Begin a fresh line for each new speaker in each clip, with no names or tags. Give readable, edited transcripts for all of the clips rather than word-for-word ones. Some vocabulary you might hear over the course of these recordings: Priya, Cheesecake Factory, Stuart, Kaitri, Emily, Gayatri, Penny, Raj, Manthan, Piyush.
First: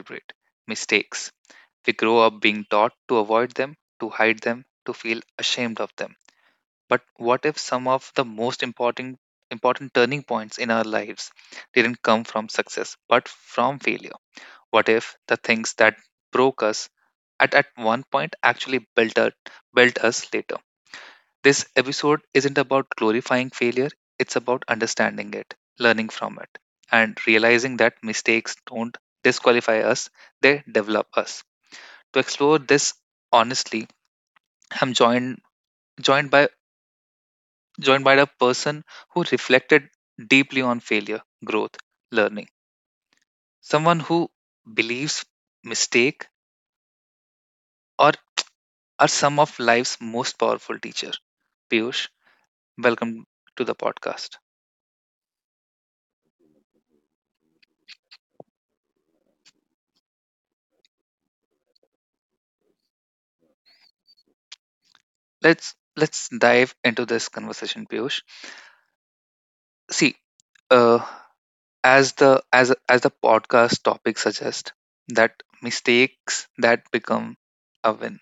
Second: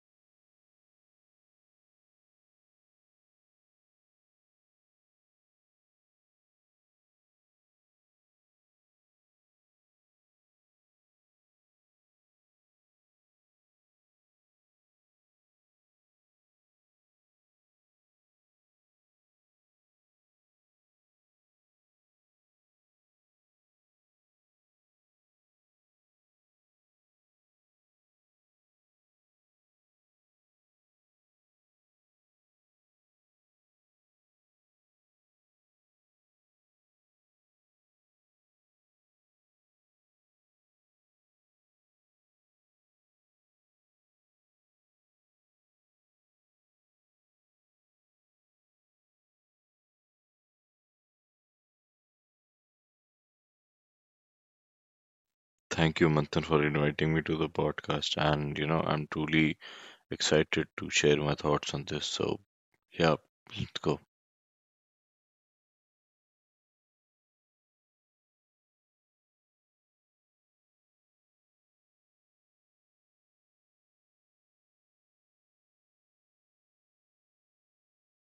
celebrate: mistakes. We grow up being taught to avoid them, to hide them, to feel ashamed of them. But what if some of the most important turning points in our lives didn't come from success but from failure? What if the things that broke us at one point actually built us later? This episode isn't about glorifying failure, it's about understanding it, learning from it, and realizing that mistakes don't disqualify us, they develop us. To explore this honestly, I'm joined by joined by a person who reflected deeply on failure, growth, learning. Someone who believes mistake or are some of life's most powerful teacher. Piyush, welcome to the podcast.
Thank you, Manthan, for inviting me to the podcast. And, I'm truly excited to share my thoughts on this. So, yeah, let's go.
Let's dive into this conversation, Piyush. See, uh, as the podcast topic suggests, that mistakes that become a win.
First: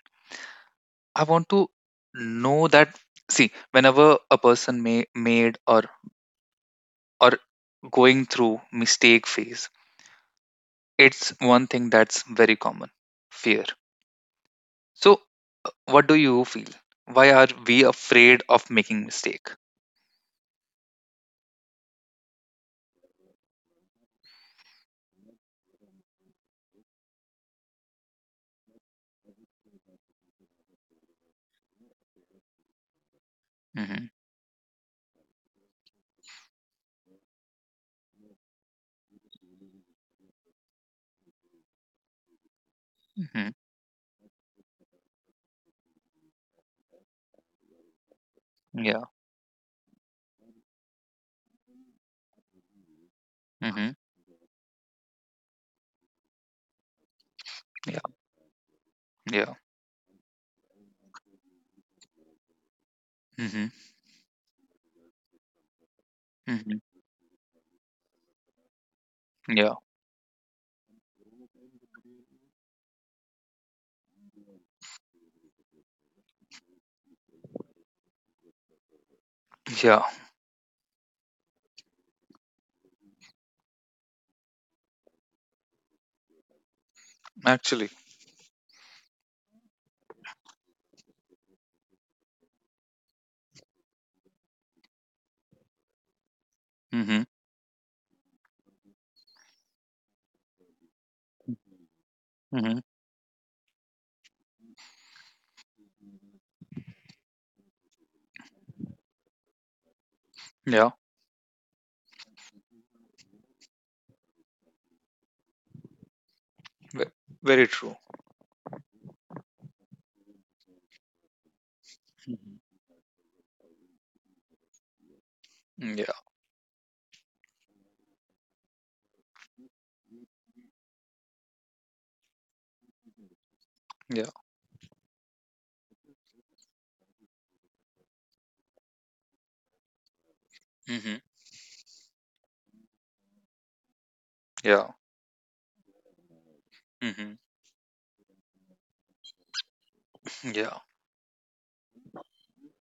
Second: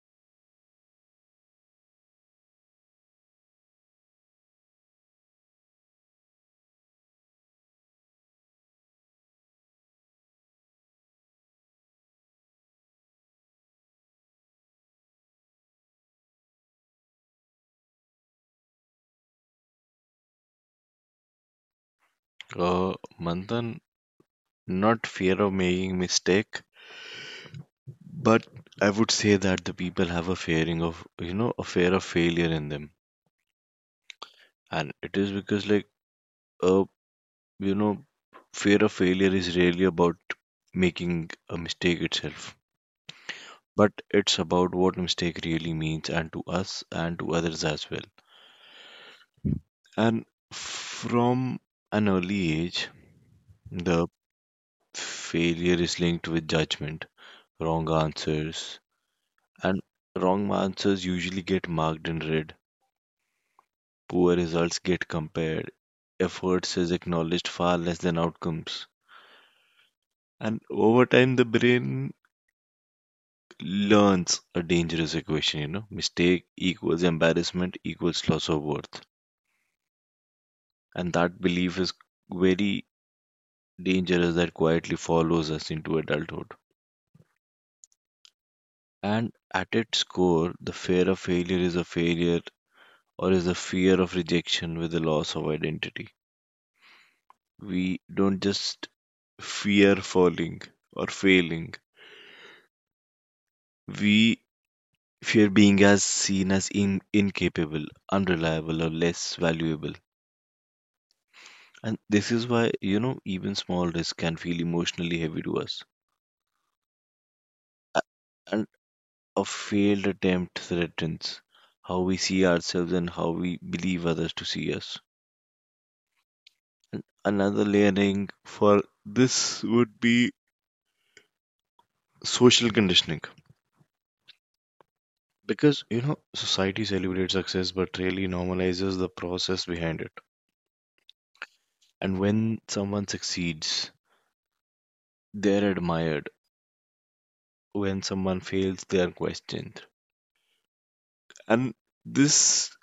I want to know that. See, whenever a person may made or going through mistake phase, it's one thing that's very common: fear. So, what do you feel? Why are we afraid of making mistake?
Uh, Manthan, not fear of making mistake, but I would say that the people have a fearing of, a fear of failure in them.
Mm-hmm.
And it is because, like, uh, you know, fear of failure is really about making a mistake itself.
Mm-hmm.
But it's about what mistake really means and to us and to others as well.
Yeah.
And from an early age,
Mm-hmm.
the failure is linked with judgment, wrong
Yeah.
answers,
Yeah.
and wrong answers usually get marked in red.
Hmm.
Poor results get compared. Efforts
Hmm.
is acknowledged far less than outcomes.
Yeah,
And over time, the brain learns a dangerous equation, mistake equals embarrassment equals loss of worth.
yeah,
And that belief is very dangerous that quietly follows us into adulthood.
actually.
And at its core, the fear of failure is a failure or is a fear of rejection with the loss of identity.
Hmm.
We don't just fear falling or failing,
Hmm.
we fear being as seen as incapable, unreliable, or less valuable.
Yeah,
And this is why, even small risks can feel emotionally heavy to us.
ve- very true.
A- And a failed attempt threatens how we see
Hmm.
ourselves and how we believe others to see us.
Yeah,
Another layering for this would be social conditioning,
yeah.
because society celebrates success but really normalizes the process behind it.
Hmm.
And when someone succeeds
Yeah.
they're admired,
Hmm.
when someone fails they are questioned.
Yeah.
And this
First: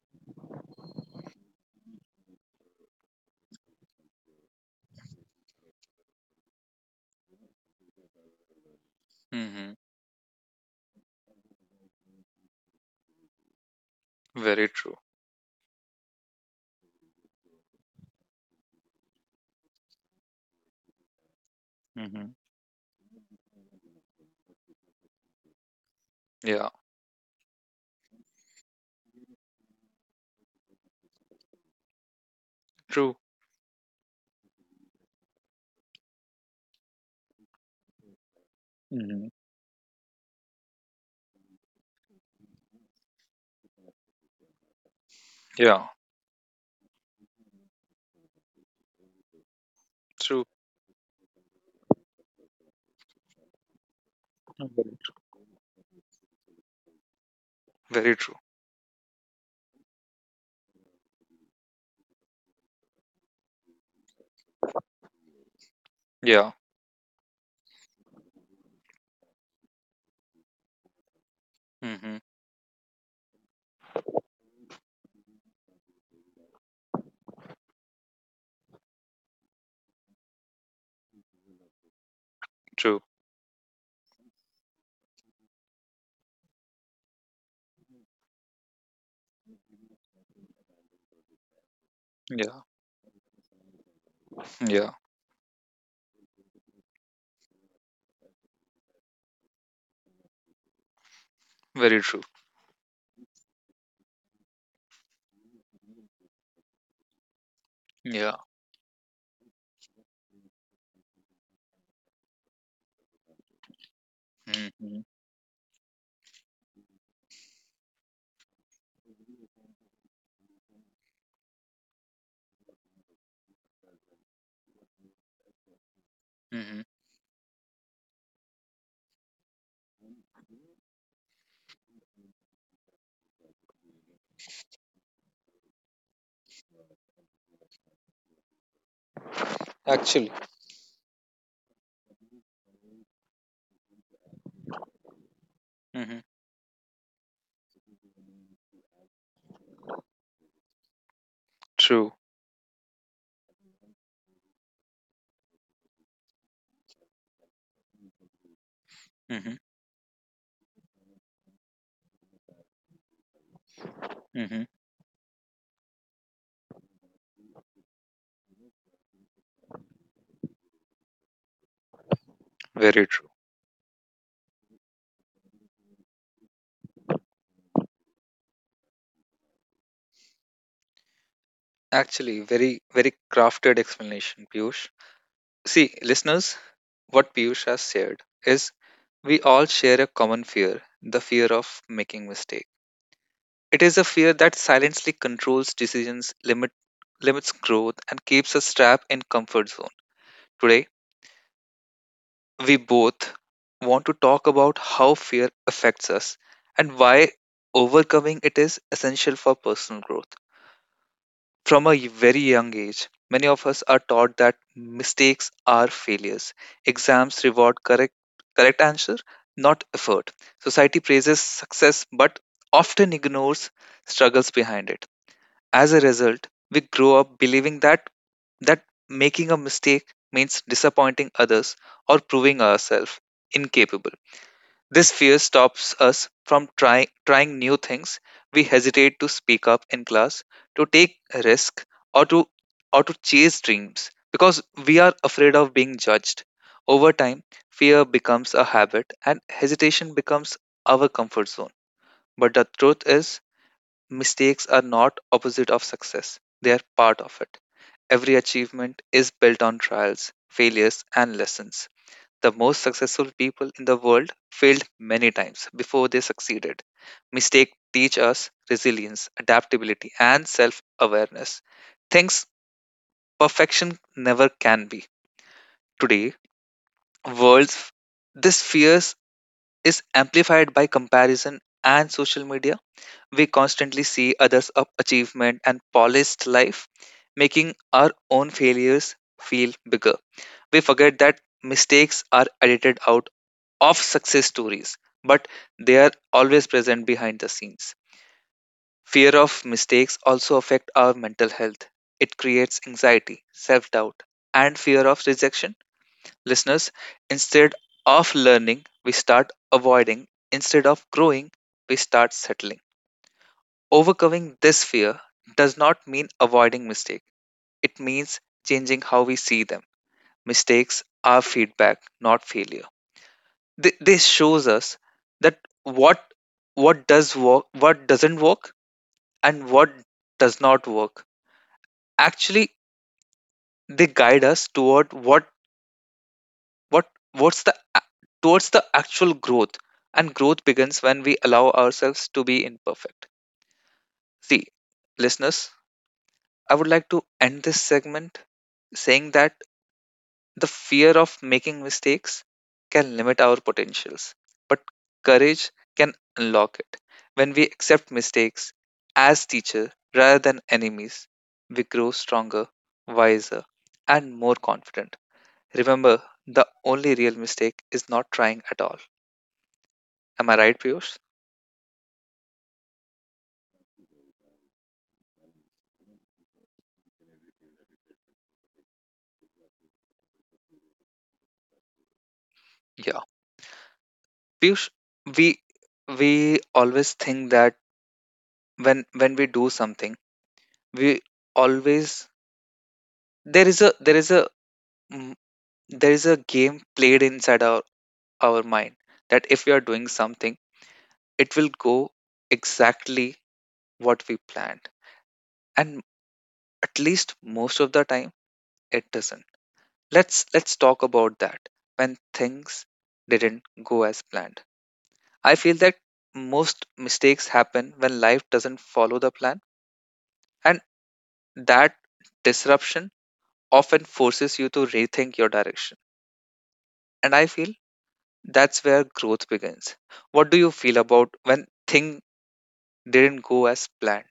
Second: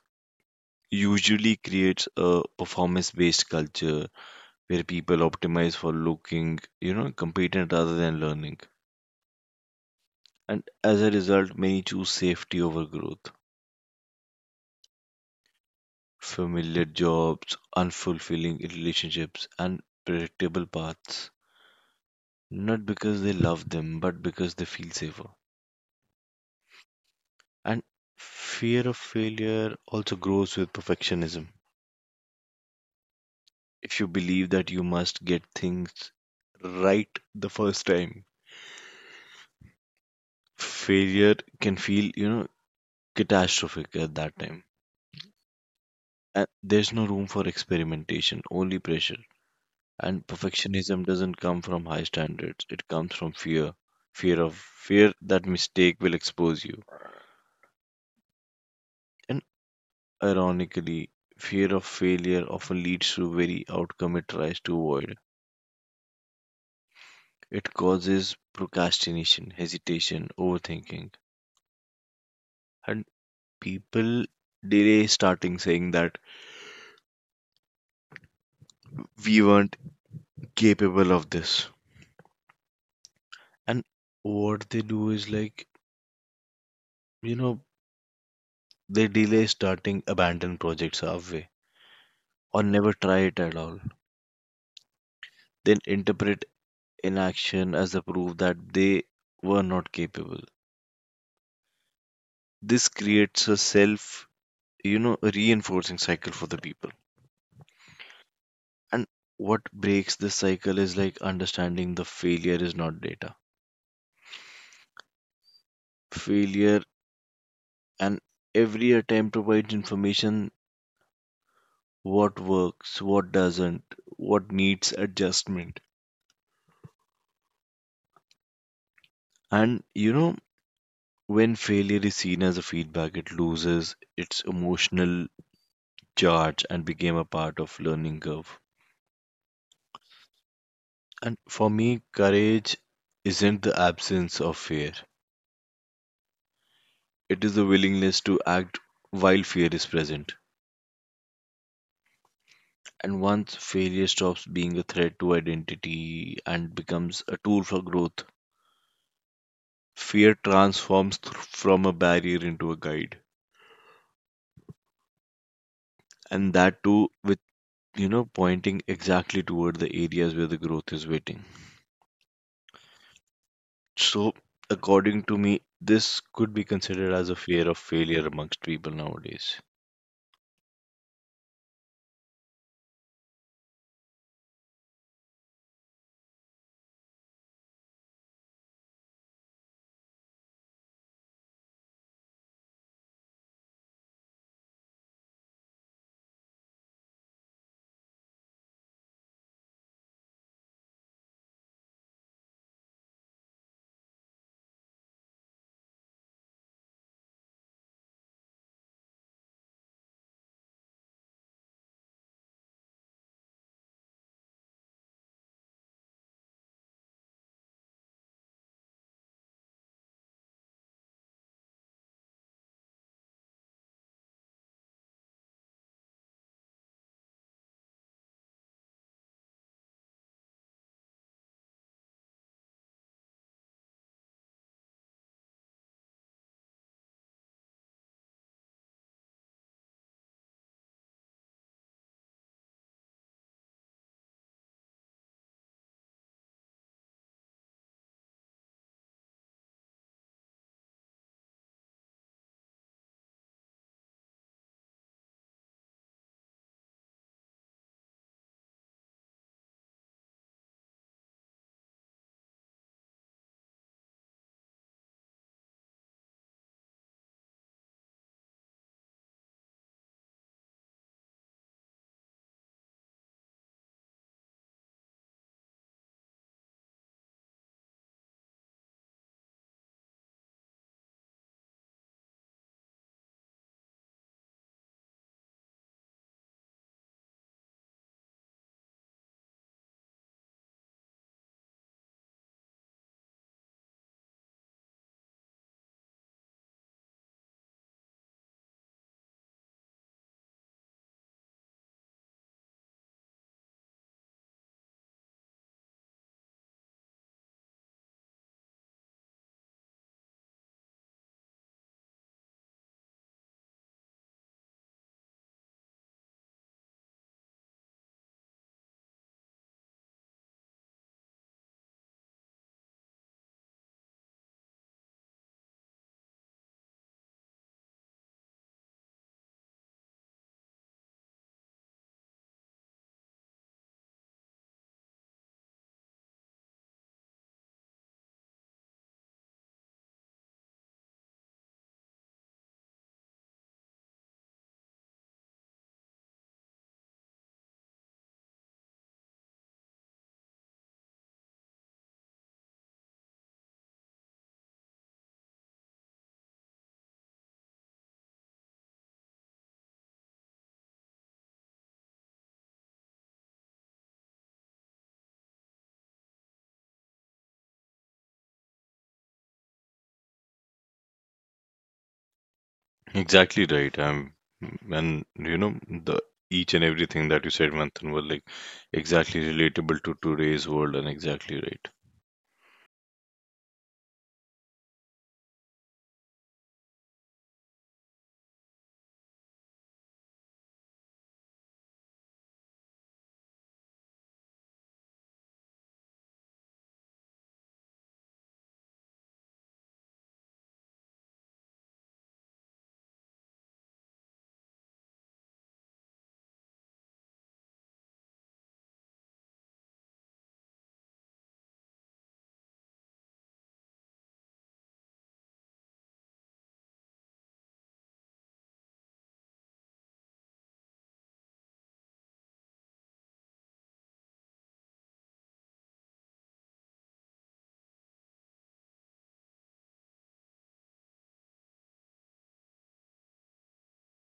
usually creates a performance based culture where people optimize for looking, competent rather than learning.
Hmm.
And as a result many choose safety over growth:
Very true.
familiar jobs, unfulfilling relationships, and predictable paths.
Hmm.
Not because they love them, but because they feel safer.
Yeah,
And fear of failure also grows with perfectionism.
true.
If you believe that you must get things right the first time,
Hmm.
failure can feel, catastrophic at that time.
Yeah,
And there's no room for experimentation, only pressure. And
true.
perfectionism doesn't come from high standards. It comes from fear. Fear of
Very,
Fear that mistake will expose you.
very true.
And ironically, fear of failure often leads to very outcome it tries to avoid.
Yeah.
It causes procrastination, hesitation, overthinking.
Hmm.
And people delay starting saying that we weren't capable of this.
True.
And what they do is like, you know, they delay starting abandon projects halfway
Yeah,
or never try it at all,
yeah,
then interpret inaction as a proof that they were not capable.
very true.
This creates a reinforcing cycle for the people.
Yeah.
And what breaks this cycle is like understanding the failure is not data.
Hmm.
Failure and every attempt provides information: what works, what doesn't, what needs adjustment.
Hmm.
And when failure is seen as a feedback, it loses its emotional charge and became a part of learning curve.
Actually.
And for me, courage isn't the absence of fear,
Hmm.
it is the willingness to act while fear is present.
True.
And once failure stops being a threat to identity and becomes a tool for growth,
Hmm.
fear transforms from a barrier into a guide.
Hmm.
And that too, with pointing exactly toward the areas where the growth is waiting.
Very true.
So, according to me, this could be considered as a fear of failure amongst people nowadays.
Actually, very, very crafted explanation, Piyush. See, listeners, what Piyush has shared is we all share a common fear, the fear of making mistake. It is a fear that silently controls decisions, limit, limits growth, and keeps us trapped in comfort zone. Today, we both want to talk about how fear affects us and why overcoming it is essential for personal growth. From a very young age, many of us are taught that mistakes are failures. Exams reward correct answer, not effort. Society praises success but often ignores struggles behind it. As a result, we grow up believing that that making a mistake means disappointing others or proving ourselves incapable. This fear stops us from trying new things. We hesitate to speak up in class, to take a risk, or to or to chase dreams because we are afraid of being judged. Over time, fear becomes a habit and hesitation becomes our comfort zone. But the truth is, mistakes are not opposite of success. They are part of it. Every achievement is built on trials, failures, and lessons. The most successful people in the world failed many times before they succeeded. Mistakes teach us resilience, adaptability, and self awareness. Things perfection never can be. Today, world's this fears is amplified by comparison and social media. We constantly see others' up achievement and polished life, making our own failures feel bigger. We forget that mistakes are edited out of success stories, but they are always present behind the scenes. Fear of mistakes also affect our mental health. It creates anxiety, self-doubt, and fear of rejection. Listeners, instead of learning, we start avoiding. Instead of growing, we start settling. Overcoming this fear does not mean avoiding mistakes. It means changing how we see them. Mistakes are feedback, not failure. This shows us that what what does work, what doesn't work, and what does not work. Actually, they guide us toward what what's the a- towards the actual growth, and growth begins when we allow ourselves to be imperfect. See, listeners, I would like to end this segment saying that the fear of making mistakes can limit our potentials, but courage can unlock it. When we accept mistakes as teacher rather than enemies, we grow stronger, wiser, and more confident. Remember, the only real mistake is not trying at all. Am I right, Piyush?
Exactly right. I and you know, the Each and everything that you said, Manthan, were like exactly relatable to today's world and exactly right.
Yeah. Piyush, we we always think that when we do something, we always there is a there is a there is a game played inside our mind that if we are doing something, it will go exactly what we planned. And at least most of the time it doesn't. Let's talk about that when things didn't go as planned. I feel that most mistakes happen when life doesn't follow the plan and that disruption often forces you to rethink your direction. And I feel that's where growth begins. What do you feel about when things didn't go as planned?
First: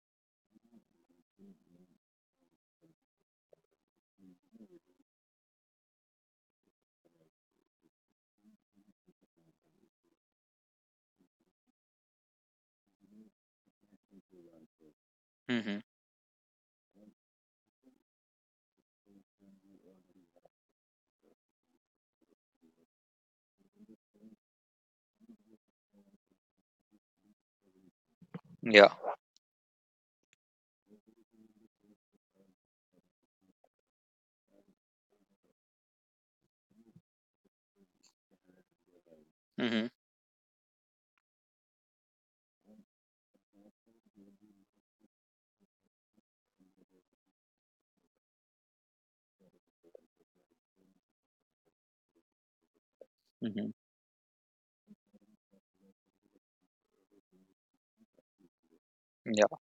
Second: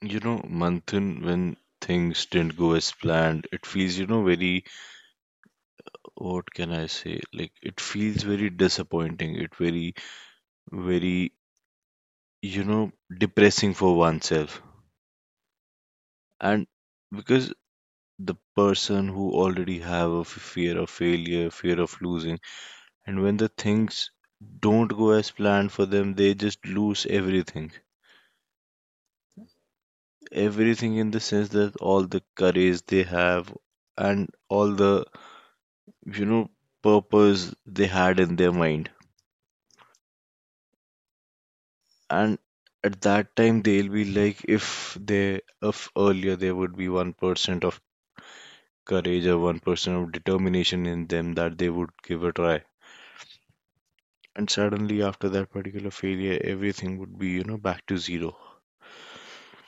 You know, Manthan, when things didn't go as planned, it feels, very, what can I say? Like, it feels very disappointing. It very, you know, depressing for oneself.
Mm-hmm.
And because the person who already have a fear of failure, fear of losing, and when the things don't go as planned for them, they just lose everything.
Yeah.
Everything in the sense that all the courage they have and all the, you know, purpose they had in their mind.
Mm-hmm.
And at that time, they'll be like, if earlier there would be 1% of courage or 1% of determination in them that they would give a try.
Mm-hmm.
And suddenly, after that particular failure, everything would be, back to zero.
Yeah.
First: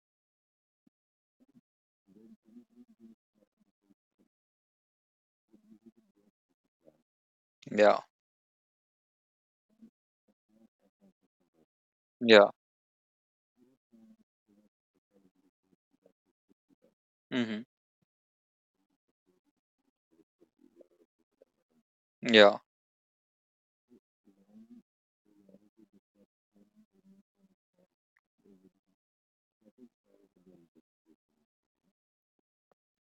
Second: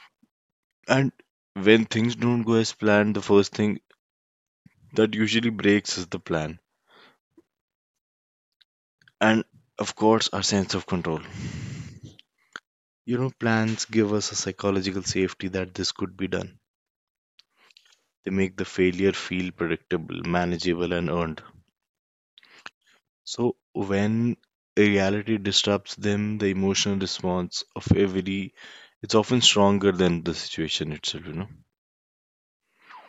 And when things don't go as planned, the first thing that usually breaks is the plan.
Yeah.
And of course, our sense of control.
Yeah.
You know, plans give us a psychological safety that this could be done.
Mm-hmm.
They make the failure feel predictable, manageable, and earned.
Yeah.
So when reality disrupts them, the emotional response of every it's often stronger than the situation itself, you know.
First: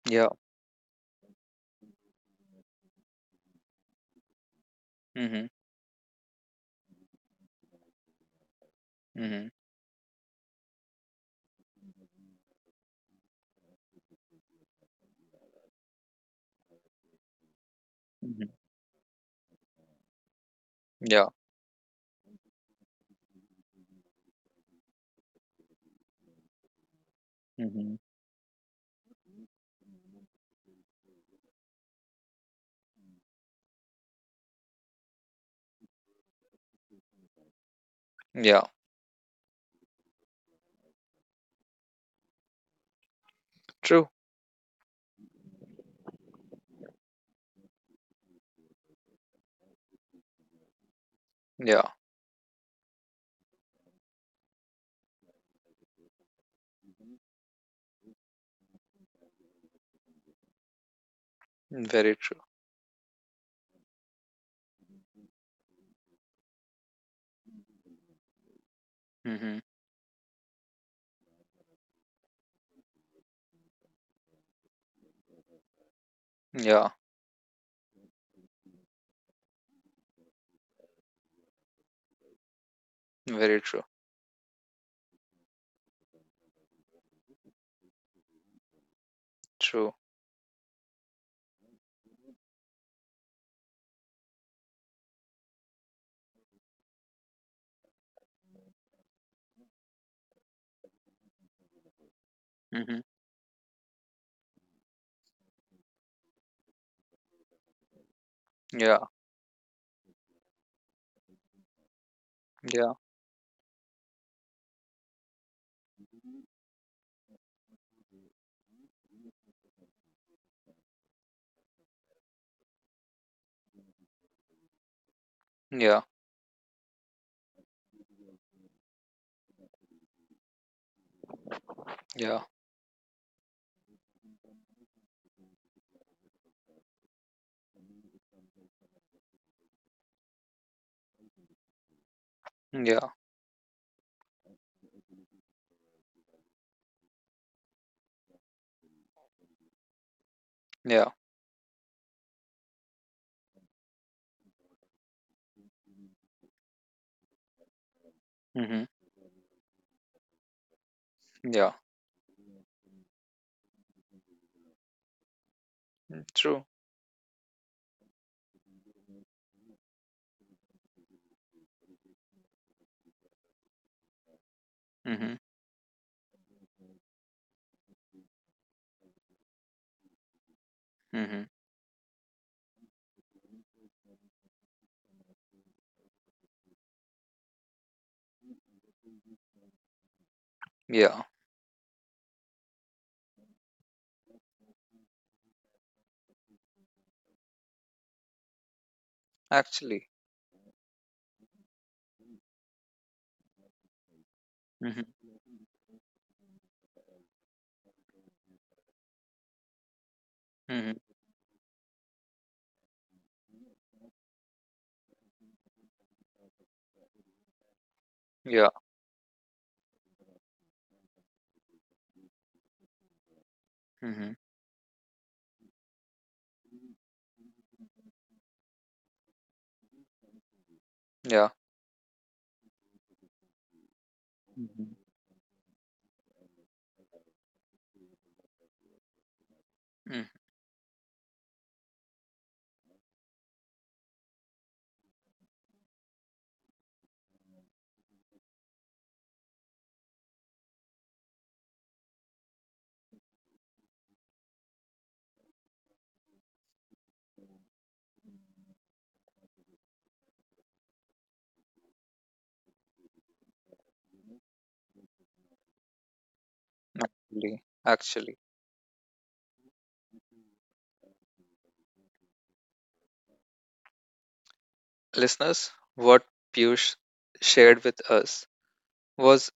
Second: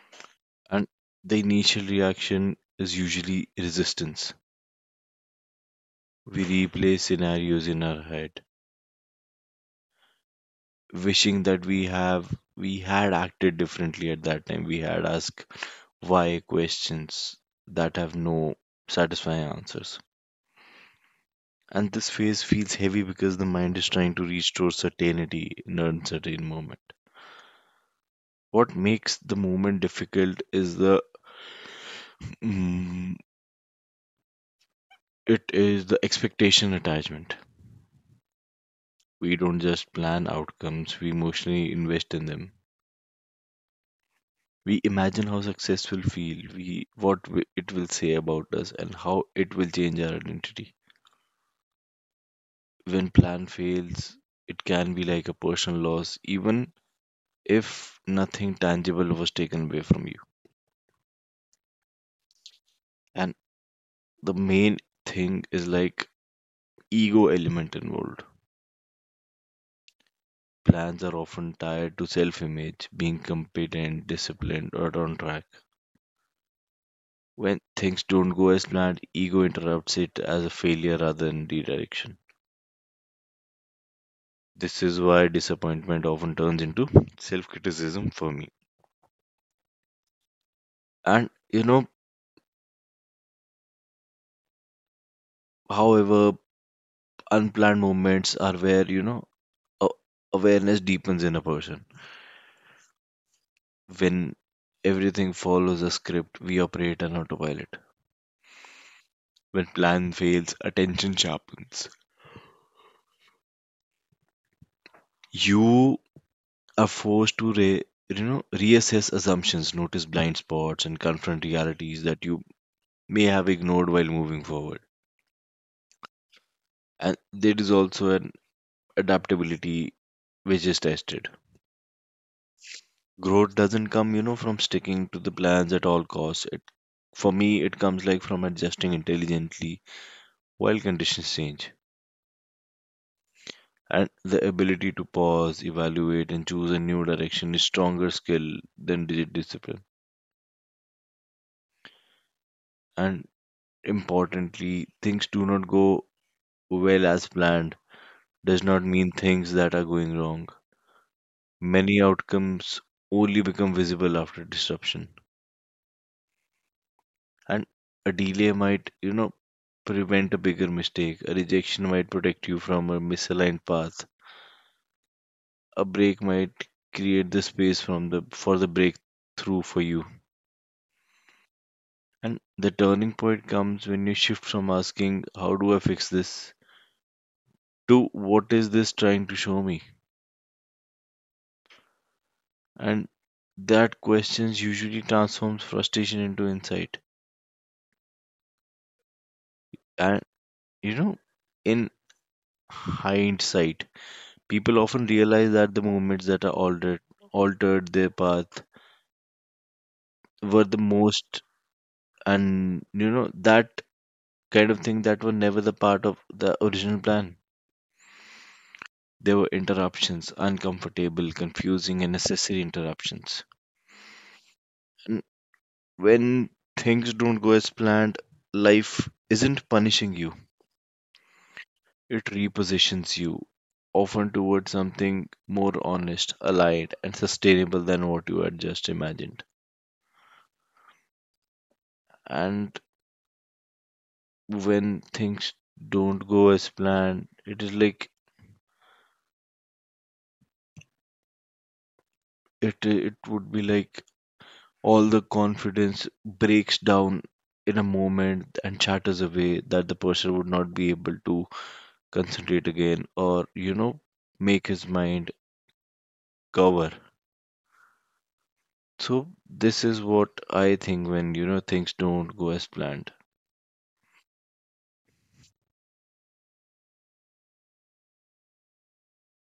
Yeah.
And the initial reaction is usually resistance.
Mm-hmm.
We replay scenarios in our head
Mm-hmm.
wishing that we had acted differently at that time. We had asked why questions that have
Mm-hmm.
no satisfying answers.
Yeah.
And this phase feels heavy because the mind is trying to restore certainty in an uncertain moment.
Mm-hmm.
What makes the moment difficult is mm, it is the expectation attachment.
Yeah.
We don't just plan outcomes, we emotionally invest in them.
True.
We imagine how success will feel, we it will say about us, and how it will change our identity.
Yeah.
When plan fails it can be like a personal loss even if nothing tangible was taken away from you.
Very true.
And the main thing is like ego element involved.
Mm-hmm.
Plans are often tied to self image, being competent, disciplined, or on track.
Yeah.
When things don't go as planned ego interrupts it as a failure rather than redirection.
Very true.
This is why disappointment often turns into self criticism for me.
True.
And however, unplanned moments are where a- awareness deepens in a person.
Mm-hmm.
When everything follows a script, we operate on autopilot.
Yeah.
When plan fails, attention sharpens.
Yeah.
You are forced to reassess assumptions, notice blind spots, and confront realities that you may have ignored while moving forward.
Yeah.
And there is also an adaptability which is tested.
Yeah.
Growth doesn't come, from sticking to the plans at all costs. It, for me, it comes like from adjusting intelligently while conditions change.
Yeah.
And the ability to pause, evaluate, and choose a new direction is stronger skill than digit discipline.
Yeah.
And importantly, things do not go well as planned does not
Mm-hmm.
mean things that are going wrong.
Yeah.
Many outcomes only become visible after disruption.
Mm, true.
And a delay might prevent a bigger mistake, a rejection might protect you from a misaligned path,
Mm-hmm.
a break might create the space from the for the breakthrough for you.
Mm-hmm.
And the turning point comes when you shift from asking how do I fix this to what is this trying to show me.
Yeah.
And that questions usually transforms frustration into insight.
Actually.
And you know in hindsight people
Mm-hmm.
often realize that the movements that are altered their path were the
Mm-hmm.
most, and that kind of thing that were never the part of the original plan.
Yeah.
They were interruptions, uncomfortable, confusing and necessary interruptions.
Mm-hmm.
And when things don't go as planned, life isn't punishing you.
Yeah.
It repositions you often towards
Mm-hmm.
something more honest, aligned, and sustainable than what you had just imagined.
Mm-hmm.
And when things don't go as planned it is like it would be like all the confidence breaks down in a moment and shatters away that the person would not be able to concentrate again or make his mind cover.
Actually. Actually.
So this is what I think when, things don't go as planned.
Listeners, what Piyush shared with us was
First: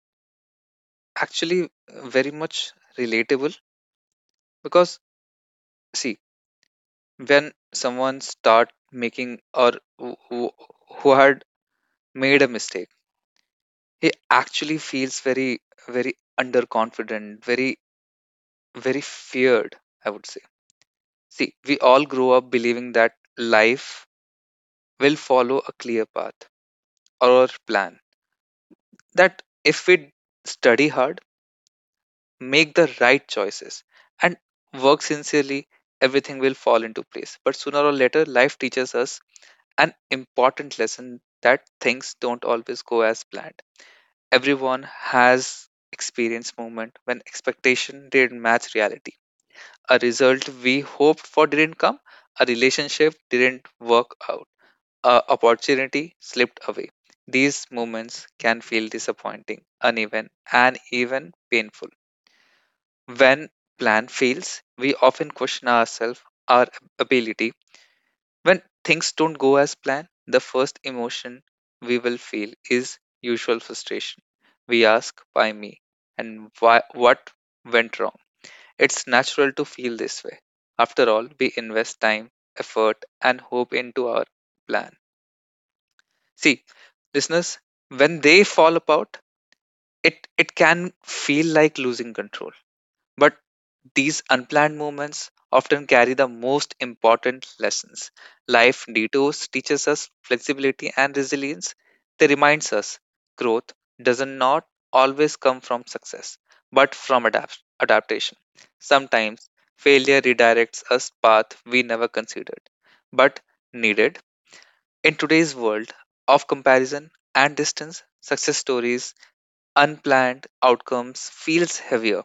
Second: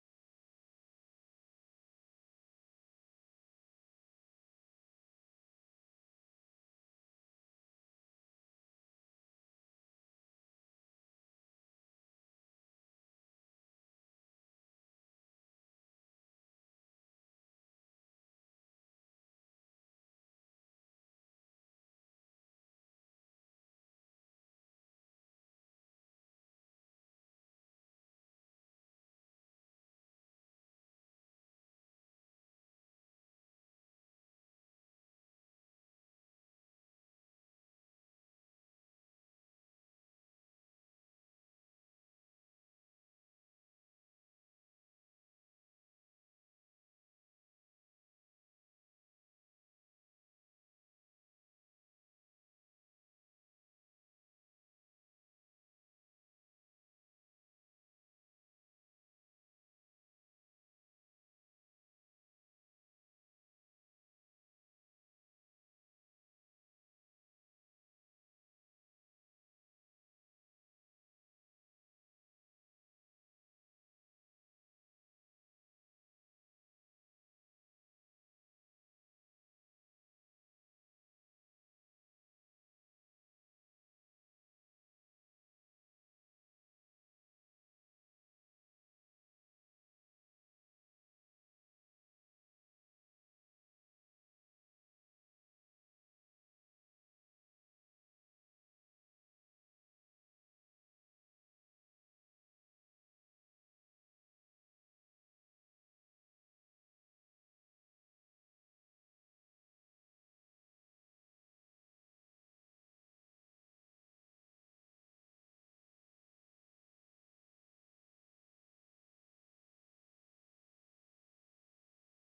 actually very much relatable because, see, when someone start making or who who- who had made a mistake, he actually feels very, very underconfident, very, very feared, I would say. See, we all grow up believing that life will follow a clear path or plan, that if we study hard, make the right choices and work sincerely, everything will fall into place. But sooner or later, life teaches us an important lesson that things don't always go as planned. Everyone has experienced moment when expectation didn't match reality. A result we hoped for didn't come, a relationship didn't work out, a opportunity slipped away. These moments can feel disappointing, uneven, and even painful. When plan fails, we often question ourselves, our ability. When things don't go as planned, the first emotion we will feel is usual frustration. We ask, why me? And why, what went wrong? It's natural to feel this way. After all, we invest time, effort, and hope into our plan. See, listeners, when they fall apart, it can feel like losing control. But these unplanned moments often carry the most important lessons. Life detours teaches us flexibility and resilience. They reminds us growth does not always come from success, but from adaptation. Sometimes failure redirects us path we never considered, but needed. In today's world of comparison and distance, success stories, unplanned outcomes feels heavier.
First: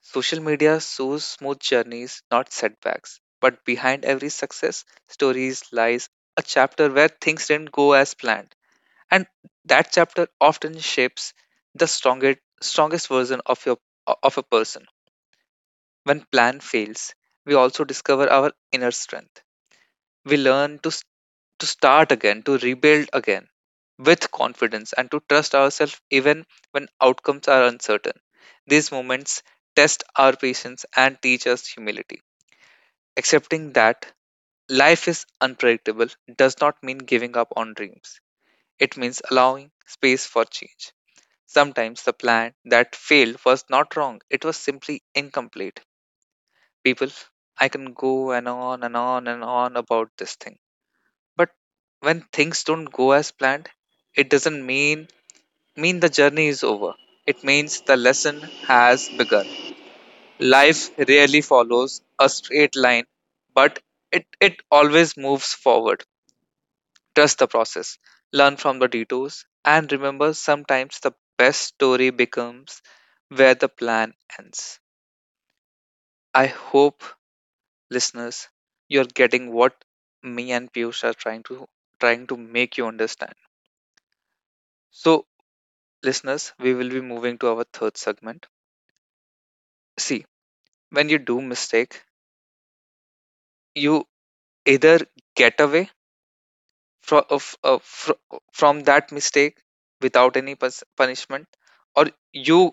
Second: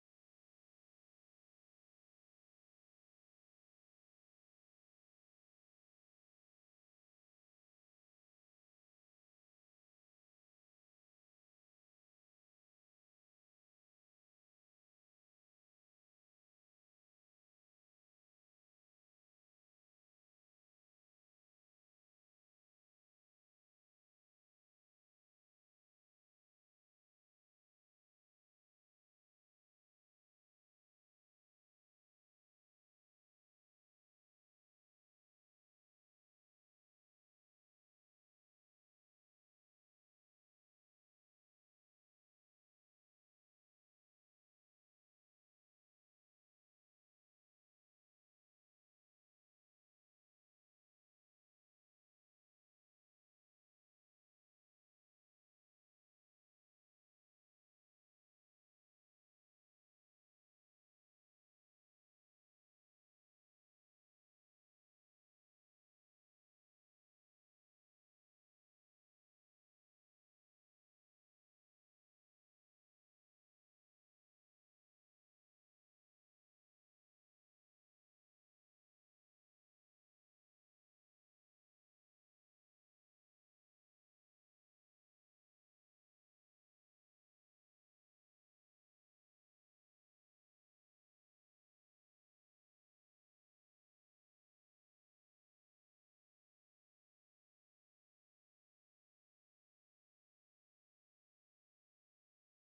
Social media shows smooth journeys, not setbacks. But behind every success, stories lies a chapter where things didn't go as planned. And that chapter often shapes the strongest version of your of a person. When plan fails, we also discover our inner strength. We learn to start again, to rebuild again with confidence, and to trust ourselves even when outcomes are uncertain. These moments test our patience and teach us humility. Accepting that life is unpredictable does not mean giving up on dreams. It means allowing space for change. Sometimes the plan that failed was not wrong, it was simply incomplete. People, I can go and on and on and on about this thing. But when things don't go as planned, it doesn't mean the journey is over. It means the lesson has begun. Life rarely follows a straight line, but it always moves forward. Trust the process, learn from the detours, and remember sometimes the best story becomes where the plan ends. I hope listeners you're getting what me and Piyush are trying to make you understand. So listeners, we will be moving to our third segment. See, when you do mistake, you either get away from of, uh, fr- from that mistake without any punishment, or you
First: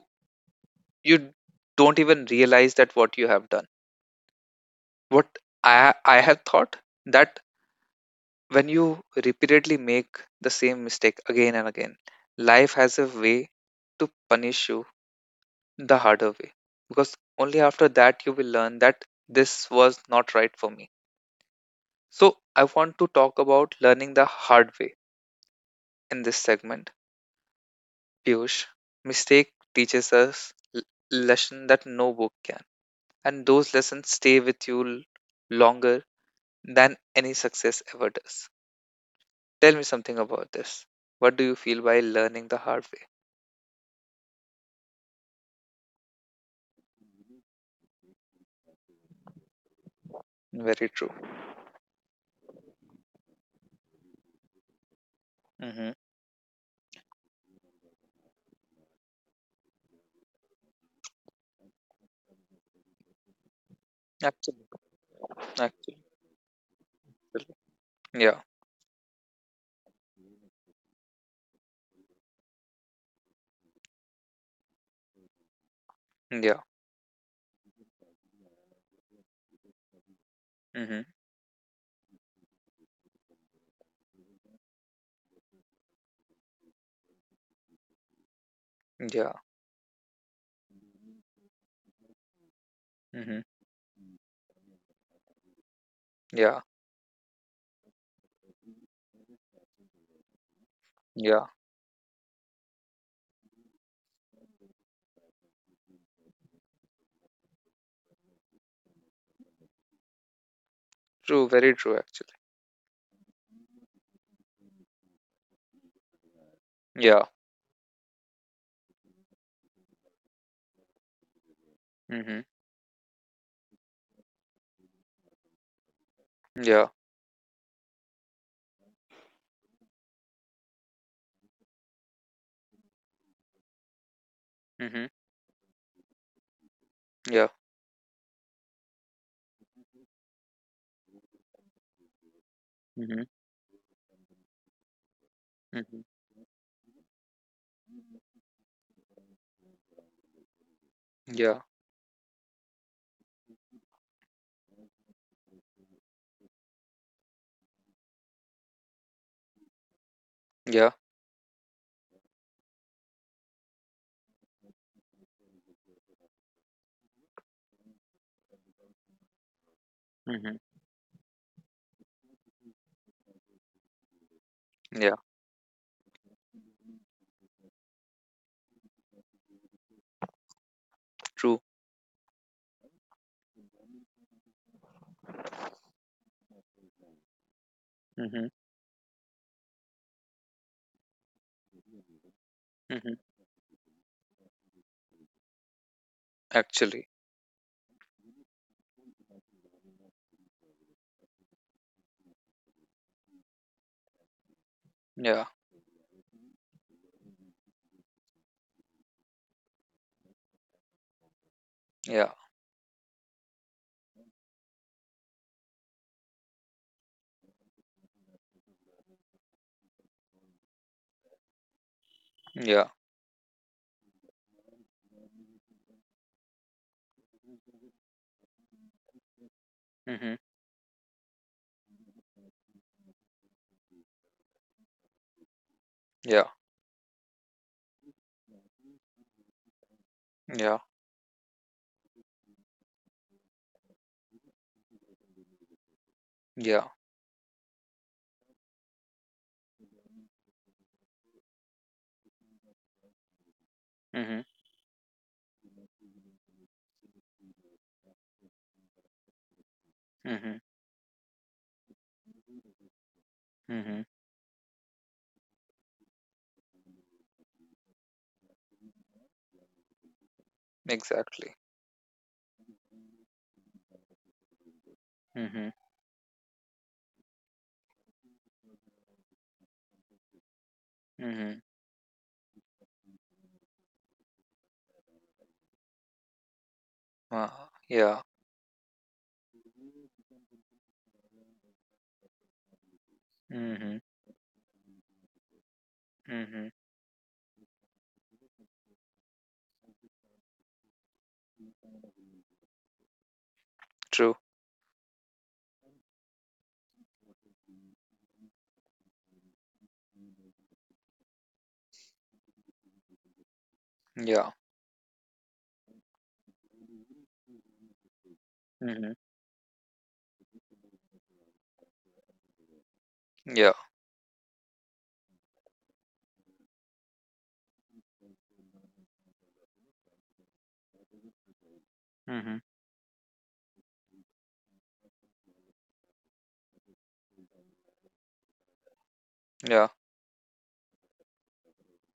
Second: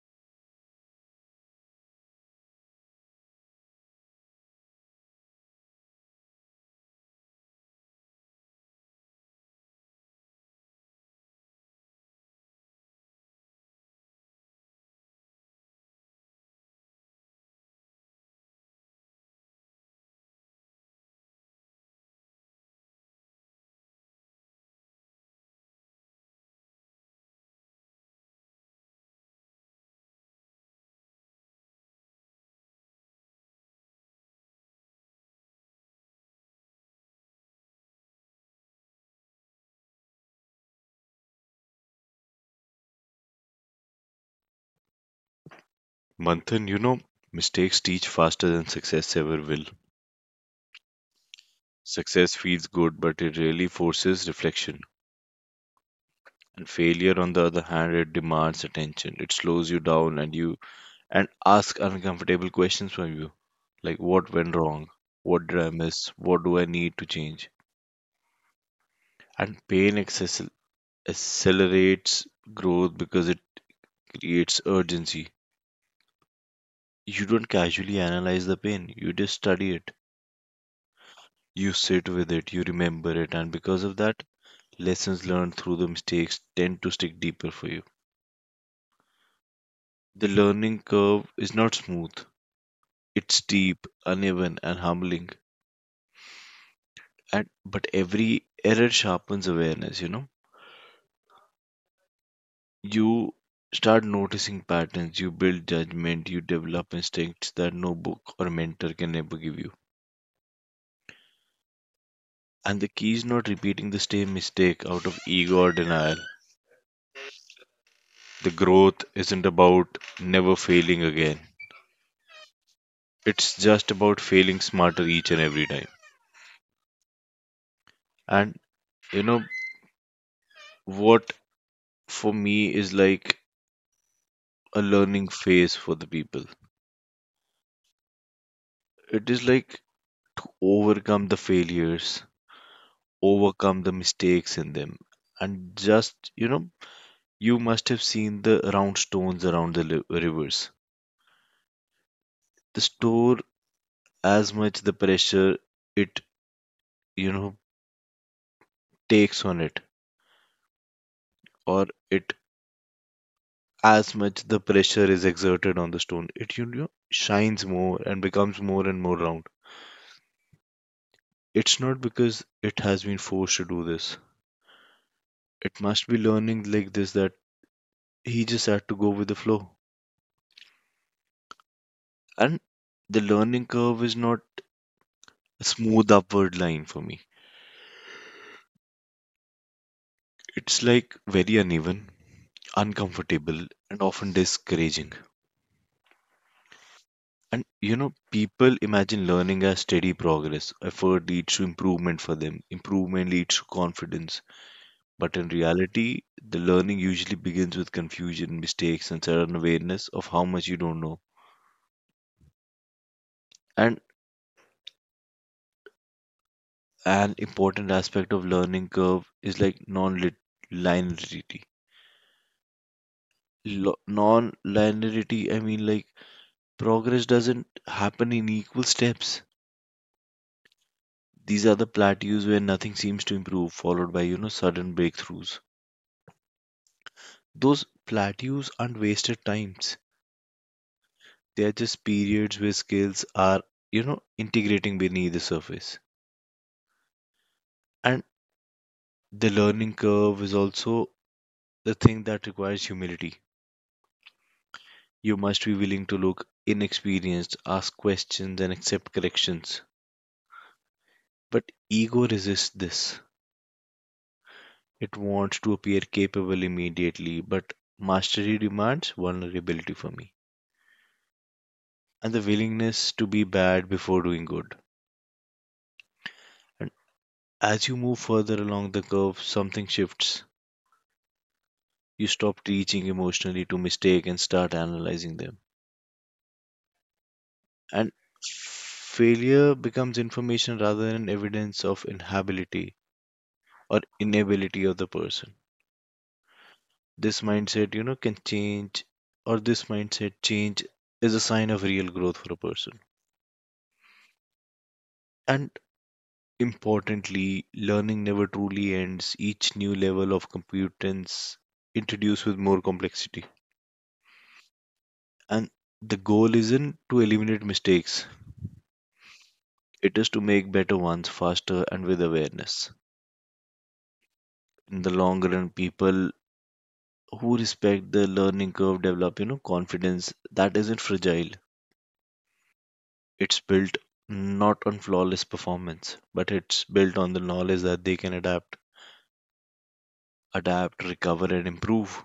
you don't even realize that what you have done. What I have thought that when you repeatedly make the same mistake again and again, life has a way to punish you the harder way because only after that you will learn that this was not right for me. So, I want to talk about learning the hard way in this segment. Piyush, mistake teaches us lesson that no book can, and those lessons stay with you longer than any success ever does. Tell me something about this. What do you feel by learning the hard way?
Manthan, you know, mistakes teach faster than success ever will.
Very true.
Success feels good but it really forces reflection.
Mm-hmm.
And failure, on the other hand, it demands attention. It slows you down and you and asks uncomfortable questions from you. Like what went
Absolutely.
wrong? What did I
Absolutely.
miss? What do I need to change?
Yeah.
And pain accelerates growth because it creates urgency.
Yeah.
You don't casually analyze the pain, you just study it.
Mm-hmm.
You sit with it, you remember it, and because of that, lessons learned through the mistakes tend to stick deeper for you.
Yeah.
The learning curve is not smooth,
Mm-hmm.
it's deep, uneven, and humbling.
Yeah.
And but every error sharpens awareness, you know.
Yeah.
You start noticing patterns, you build judgment, you develop instincts that no book or mentor can ever give you.
True. Very true. Actually.
And the key is not repeating the same mistake out of ego or denial.
Yeah.
The growth isn't about never failing again.
Mm-hmm.
It's just about failing smarter each and every time.
Yeah.
And you know what for me is like a
Mm-hmm.
learning phase for the people.
Yeah.
It is like to overcome the failures,
Mm-hmm.
overcome the mistakes in them. And
Mm-hmm.
just, you know, you must have seen the round stones around the rivers.
Yeah.
The store as much the pressure it, you know, takes on it,
Yeah.
or it As much the pressure is exerted on the stone, it, shines more and becomes more and more round.
Mm-hmm.
It's not because it has been forced to do this.
Yeah.
It must be learning like this that he just had to go with the flow.
True.
And the learning curve is not a smooth upward line for me.
Mm-hmm.
It's like very uneven,
Mm-hmm.
uncomfortable, and often discouraging.
Actually.
And you know, people imagine learning as steady progress. Effort leads to improvement for them, improvement leads to confidence. But in
Yeah.
reality, the learning usually begins with confusion, mistakes, and sudden awareness of how much you don't know.
Yeah.
And an important aspect of learning curve is like non-linearity.
Yeah.
lo- non-linearity i mean like Progress doesn't happen in equal steps.
Mm-hmm.
These are the plateaus where nothing seems to improve followed by, sudden breakthroughs.
Yeah.
Those plateaus aren't wasted times,
Yeah.
they are just periods where skills are, integrating beneath the surface.
Yeah.
And the learning curve is also the thing that requires humility.
Mm-hmm.
You must be willing to look inexperienced, ask questions and accept corrections.
Mm-hmm.
But ego resists this.
Mm-hmm.
It wants to appear capable immediately, but mastery demands vulnerability for me
Exactly.
and the willingness to be bad before doing good.
Mm-hmm.
And as you move further along the curve, something shifts.
Mm-hmm.
You stop reaching emotionally to mistake and start analyzing them.
Uh,
And
yeah.
failure becomes information rather than evidence of inability or
Mm-hmm.
inability of the person.
Mm-hmm.
This mindset, you know, can change, or this mindset change is a sign of real growth for a person.
True.
And importantly, learning never truly ends. Each new level of competence introduced with more complexity.
Yeah.
And the goal isn't to eliminate mistakes,
Mm-hmm.
it is to make better ones faster and with awareness.
Yeah.
In the long run, people who respect the learning curve develop, confidence that isn't fragile.
Mm-hmm.
It's built not on flawless performance, but it's built on the knowledge that they can
Yeah.
adapt, recover, and improve.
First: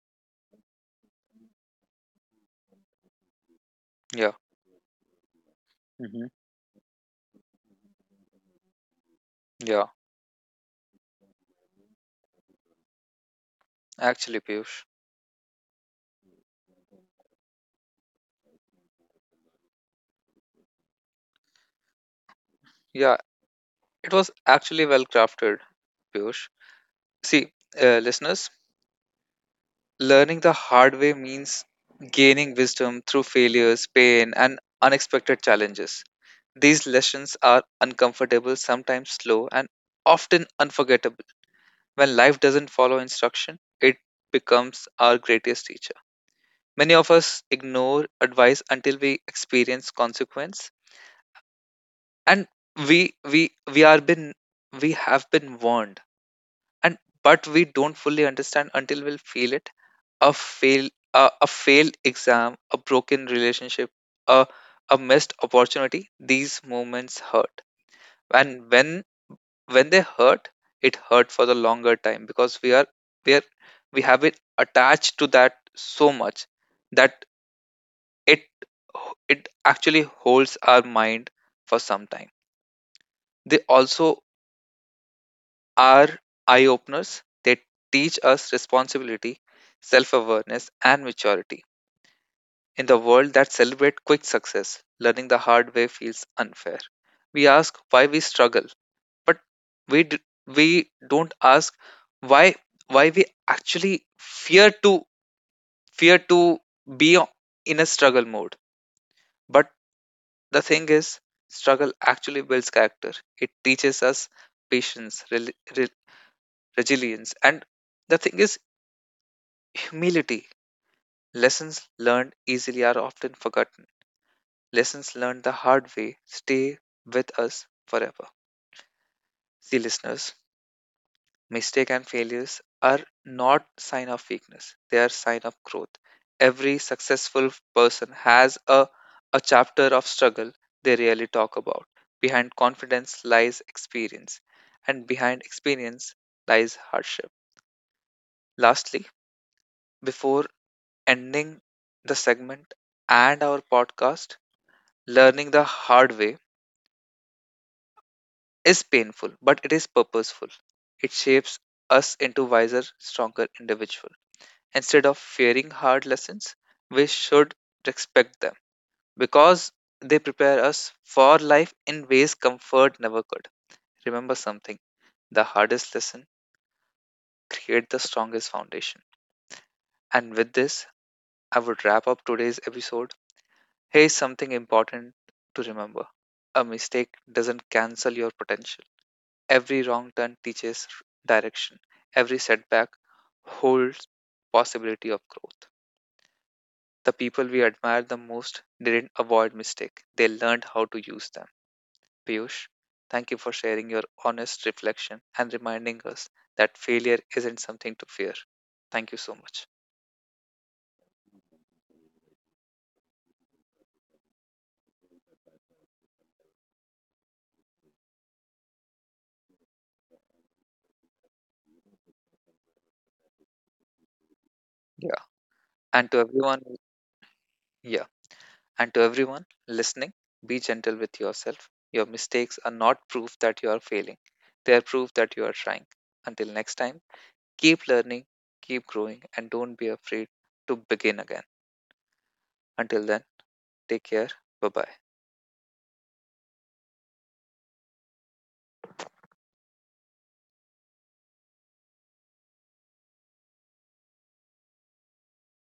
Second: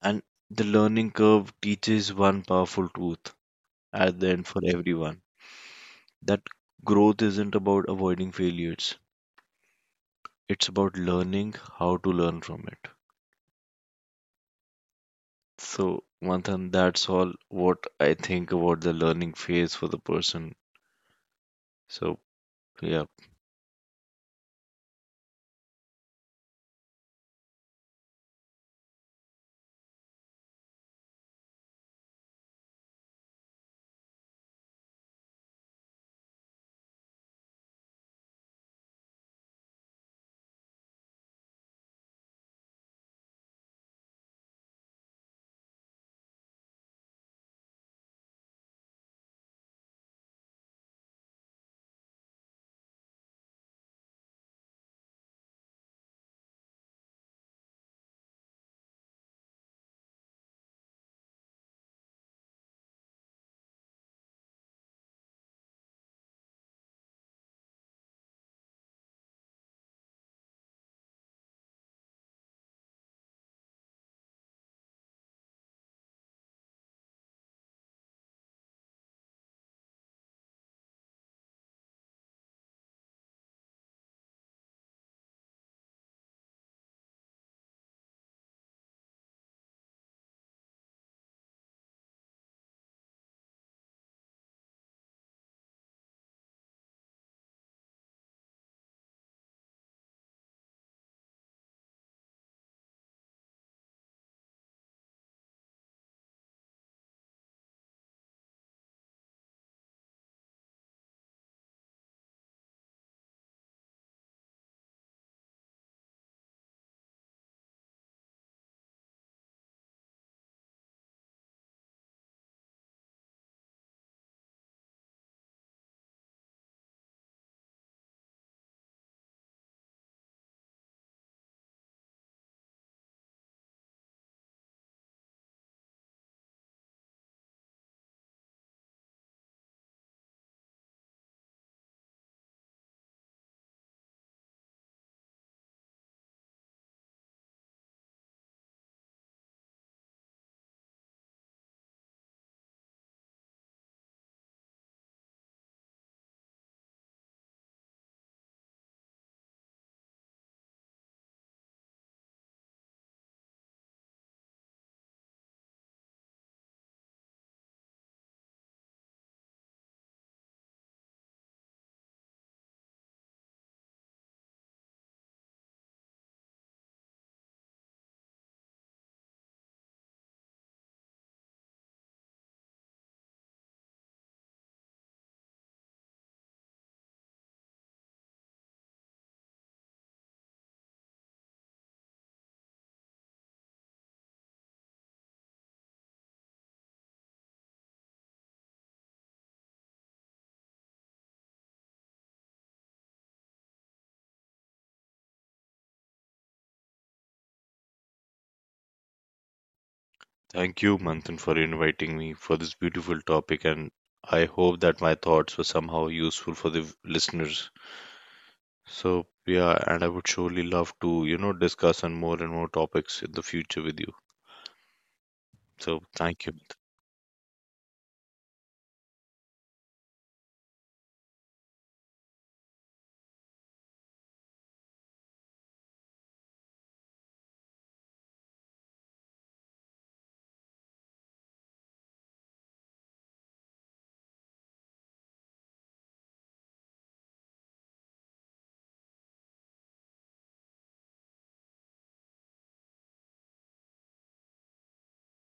And the learning curve teaches one powerful truth at the
Yeah.
end for everyone,
Mm-hmm.
that growth isn't about avoiding failures,
Yeah.
it's about learning how to learn from it.
Actually, Piyush.
So, Manthan, that's all what I think about the learning phase for the person. So, yeah,
Yeah. It was actually well crafted, Piyush. See, listeners, learning the hard way means gaining wisdom through failures, pain, and unexpected challenges. These lessons are uncomfortable, sometimes slow, and often unforgettable. When life doesn't follow instruction, it becomes our greatest teacher. Many of us ignore advice until we experience consequence, and we we we are been we have been warned, and but we don't fully understand until we feel it. a fail a failed exam, a broken relationship, a a missed opportunity, these moments hurt. And when they hurt, it hurt for the longer time because we are we have it attached to that so much that it it actually holds our mind for some time. They also are eye openers. They teach us responsibility, self awareness, and maturity. In the world that celebrates quick success, learning the hard way feels unfair. We ask why we struggle, but we d- we don't ask why why we actually fear to fear to be in a struggle mode. But the thing is, struggle actually builds character. It teaches us patience, resilience, and the thing is humility. Lessons learned easily are often forgotten. Lessons learned the hard way stay with us forever. See, listeners, mistake and failures are not sign of weakness. They are sign of growth. Every successful person has a chapter of struggle they rarely talk about. Behind confidence lies experience, and behind experience lies hardship. Lastly, before ending the segment and our podcast, learning the hard way is painful, but it is purposeful. It shapes us into wiser, stronger individual. Instead of fearing hard lessons, we should respect them because they prepare us for life in ways comfort never could. Remember something, the hardest lesson create the strongest foundation. And with this, I would wrap up today's episode. Here is something important to remember. A mistake doesn't cancel your potential. Every wrong turn teaches direction. Every setback holds possibility of growth. The people we admire the most didn't avoid mistake. They learned how to use them. Piyush, thank you for sharing your honest reflection and reminding us that failure isn't something to fear. Thank you so much.
thank you, Manthan, for inviting me for this beautiful topic. And I hope that my thoughts were somehow useful for the listeners. So, yeah, and I would surely love to, discuss on more and more topics in the future with you.
Yeah.
So
And to
thank
everyone.
you.
Yeah. And to everyone listening, be gentle with yourself. Your mistakes are not proof that you are failing. They are proof that you are trying. Until next time, keep learning, keep growing, and don't be afraid to begin again. Until then, take care. Bye bye.